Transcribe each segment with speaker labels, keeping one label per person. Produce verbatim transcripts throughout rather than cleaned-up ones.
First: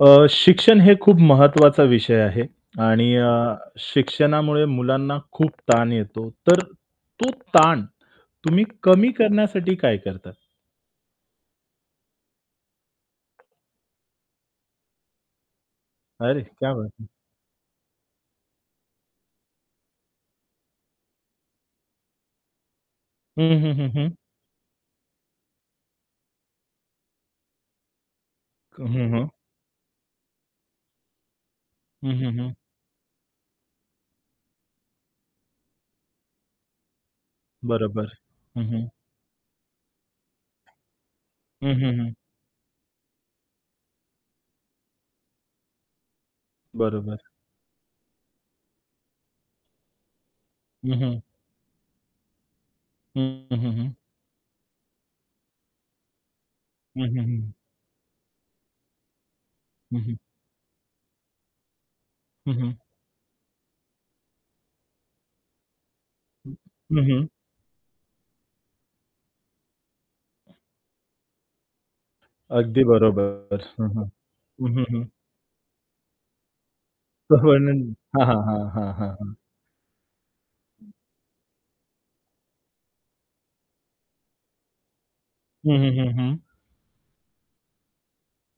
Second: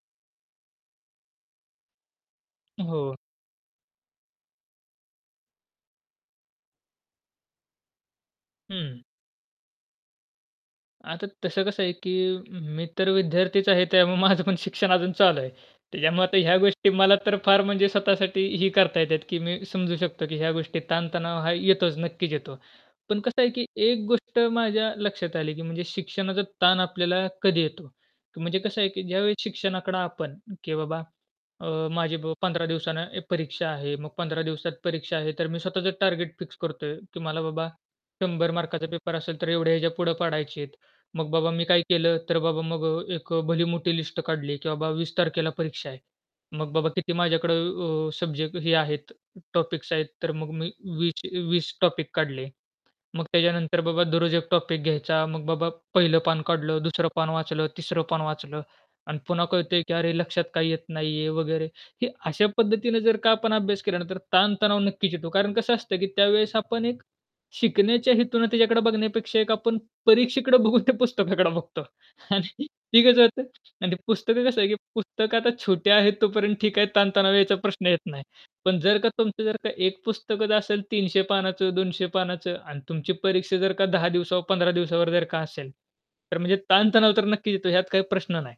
Speaker 1: अ, शिक्षण हे खूप महत्त्वाचा विषय आहे आणि
Speaker 2: हो.
Speaker 1: अ, शिक्षणामुळे मुलांना खूप ताण येतो, तर तो ताण तुम्ही
Speaker 2: हं.
Speaker 1: कमी करण्यासाठी काय करता?
Speaker 2: आता तसं कसं आहे, की मी तर विद्यार्थीच आहे त्यामुळे माझं पण शिक्षण अजून चालू आहे. त्याच्यामुळे आता
Speaker 1: अरे,
Speaker 2: ह्या
Speaker 1: क्या बात
Speaker 2: गोष्टी
Speaker 1: है.
Speaker 2: मला तर फार म्हणजे स्वतःसाठी ही करता येतात, की मी समजू शकतो, की ह्या गोष्टी ताणतणाव हा येतोच, नक्कीच येतो. पण कसं आहे,
Speaker 1: हं,
Speaker 2: की
Speaker 1: हं, हं,
Speaker 2: एक
Speaker 1: हं.
Speaker 2: गोष्ट माझ्या लक्षात आली, की म्हणजे शिक्षणाचा ताण आपल्याला कधी येतो? की म्हणजे कसं
Speaker 1: हं,
Speaker 2: आहे, की
Speaker 1: हं, हं.
Speaker 2: ज्यावेळी शिक्षणाकडे आपण, की बाबा अ,
Speaker 1: हं,
Speaker 2: माझी ब
Speaker 1: हं, हं.
Speaker 2: पंधरा दिवसानं ऐ परीक्षा आहे, मग पंधरा दिवसात परीक्षा आहे तर मी स्वतःच टार्गेट फिक्स करतोय, की मला बाबा
Speaker 1: बरोबर.
Speaker 2: शंभर
Speaker 1: हं,
Speaker 2: मार्काचा
Speaker 1: हं.
Speaker 2: पेपर असेल तर एवढ्या ह्याच्या पुढे पाडायचे आहेत. मग बाबा मी
Speaker 1: हं,
Speaker 2: काय
Speaker 1: हं, हं.
Speaker 2: केलं तर बाबा मग अ, एक अ, भली मोठी लिस्ट काढली, की बाबा वीस तारखेला परीक्षा आहे. मग बाबा किती
Speaker 1: बरोबर.
Speaker 2: माझ्याकडे अ, सब्जेक्ट हे आहेत, टॉपिक्स आहेत तर मग मी
Speaker 1: हं,
Speaker 2: वीस
Speaker 1: हं.
Speaker 2: चे वीस टॉपिक काढले.
Speaker 1: हं,
Speaker 2: मग
Speaker 1: हं, हं,
Speaker 2: त्याच्यानंतर
Speaker 1: हं.
Speaker 2: बाबा दररोज एक टॉपिक घ्यायचा. मग बाबा पहिलं पान काढलं,
Speaker 1: हं,
Speaker 2: दुसरं
Speaker 1: हं,
Speaker 2: पान
Speaker 1: हं.
Speaker 2: वाचलं, तिसरं पान वाचलं आणि पुन्हा कळतंय, की
Speaker 1: हं,
Speaker 2: अरे,
Speaker 1: हं.
Speaker 2: लक्षात काही येत नाहीये वगैरे. हे अशा
Speaker 1: हं, हं.
Speaker 2: पद्धतीने जर का आपण अभ्यास केला ना तर ताणतणाव नक्कीच येतो. कारण कसं असतं, की
Speaker 1: हं,
Speaker 2: त्यावेळेस आपण
Speaker 1: हं,
Speaker 2: एक
Speaker 1: हं.
Speaker 2: शिकण्याच्या हेतूने त्याच्याकडे बघण्यापेक्षा एक आपण परीक्षेकडे बघून ते पुस्तकाकडे बघतो आणि
Speaker 1: अगदी
Speaker 2: ते कसं होतं
Speaker 1: बरोबर. हं,
Speaker 2: आणि ते
Speaker 1: हं.
Speaker 2: पुस्तक कसं आहे,
Speaker 1: हं,
Speaker 2: की
Speaker 1: हं, हं.
Speaker 2: पुस्तक आता छोट्या आहेत तोपर्यंत ठीक आहे,
Speaker 1: [unintelligible]
Speaker 2: ताणतणाव
Speaker 1: हां,
Speaker 2: याचा प्रश्न येत नाही.
Speaker 1: हां, हां,
Speaker 2: पण
Speaker 1: हां,
Speaker 2: जर का
Speaker 1: हां, हां.
Speaker 2: तुमचं जर का एक पुस्तकच असेल तीनशे पानाचं, दोनशे पानाचं आणि तुमची परीक्षा जर का दहा दिवसावर, पंधरा दिवसावर जर का असेल,
Speaker 1: हं, हं, हं, हं.
Speaker 2: तर म्हणजे ताणतणाव तर नक्कीच येतो ह्यात काही प्रश्न नाही.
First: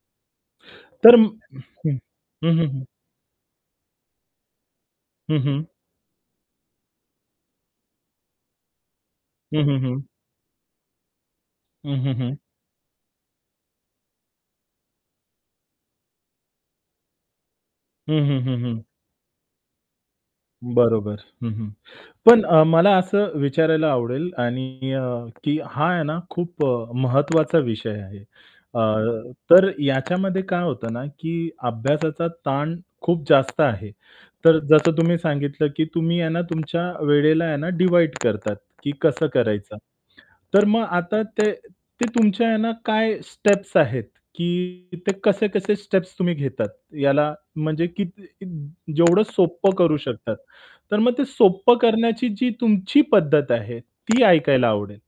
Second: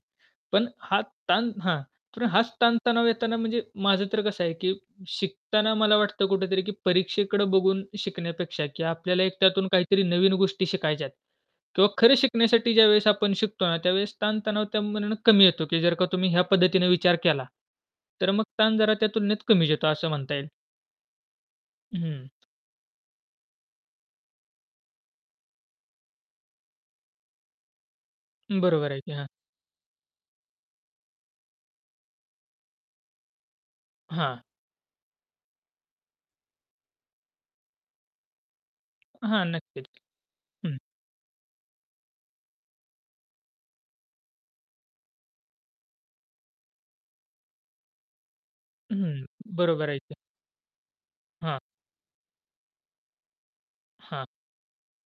Speaker 2: पण हा
Speaker 1: तर हं,
Speaker 2: ताण हां,
Speaker 1: हं.
Speaker 2: तर हाच
Speaker 1: हं, हं, हं.
Speaker 2: ताणतणाव येताना म्हणजे माझं तर कसं आहे, की
Speaker 1: हं, हं.
Speaker 2: शिकताना मला वाटतं कुठेतरी, की परीक्षेकडे बघून शिकण्यापेक्षा की आपल्याला एक
Speaker 1: हं,
Speaker 2: त्यातून
Speaker 1: हं,
Speaker 2: काहीतरी
Speaker 1: हं.
Speaker 2: नवीन गोष्टी शिकायच्यात किंवा
Speaker 1: हं,
Speaker 2: खरं
Speaker 1: हं, हं.
Speaker 2: शिकण्यासाठी ज्यावेळेस आपण शिकतो ना, त्यावेळेस ताणतणाव त्यामानाने कमी येतो, की जर का तुम्ही ह्या पद्धतीने विचार केला,
Speaker 1: हं,
Speaker 2: तर
Speaker 1: हं,
Speaker 2: मग
Speaker 1: हं,
Speaker 2: ताण
Speaker 1: हं.
Speaker 2: जरा त्या तुलनेत कमीच येतो असं म्हणता येईल.
Speaker 1: बरोबर. हं, हं,
Speaker 2: हं.
Speaker 1: पण अ, मला असं विचारायला आवडेल आणि अ, की हा आहे ना खूप अ, महत्त्वाचा विषय आहे. अ,
Speaker 2: बरोबर आहे की, हां.
Speaker 1: तर याच्यामध्ये काय होतं ना, की अभ्यासाचा ताण खूप जास्त आहे.
Speaker 2: हां.
Speaker 1: तर जसं तुम्ही सांगितलं, की तुम्ही आहे ना, तुमच्या वेळेला आहे ना डिव्हाइड करतात, की कसं
Speaker 2: हां,
Speaker 1: करायचं.
Speaker 2: नक्कीच,
Speaker 1: तर
Speaker 2: हं.
Speaker 1: मग आता ते ते तुमच्या आहे ना काय स्टेप्स आहेत? की ते कसे-कसे स्टेप्स तुम्ही घेतात? याला म्हणजे किती कित जेवढं
Speaker 2: हं,
Speaker 1: सोपं
Speaker 2: बरोबर
Speaker 1: करू
Speaker 2: आहे की.
Speaker 1: शकतात. तर मग ते
Speaker 2: हां.
Speaker 1: सोपं करण्याची जी तुमची पद्धत आहे, ती
Speaker 2: हां.
Speaker 1: ऐकायला आवडेल.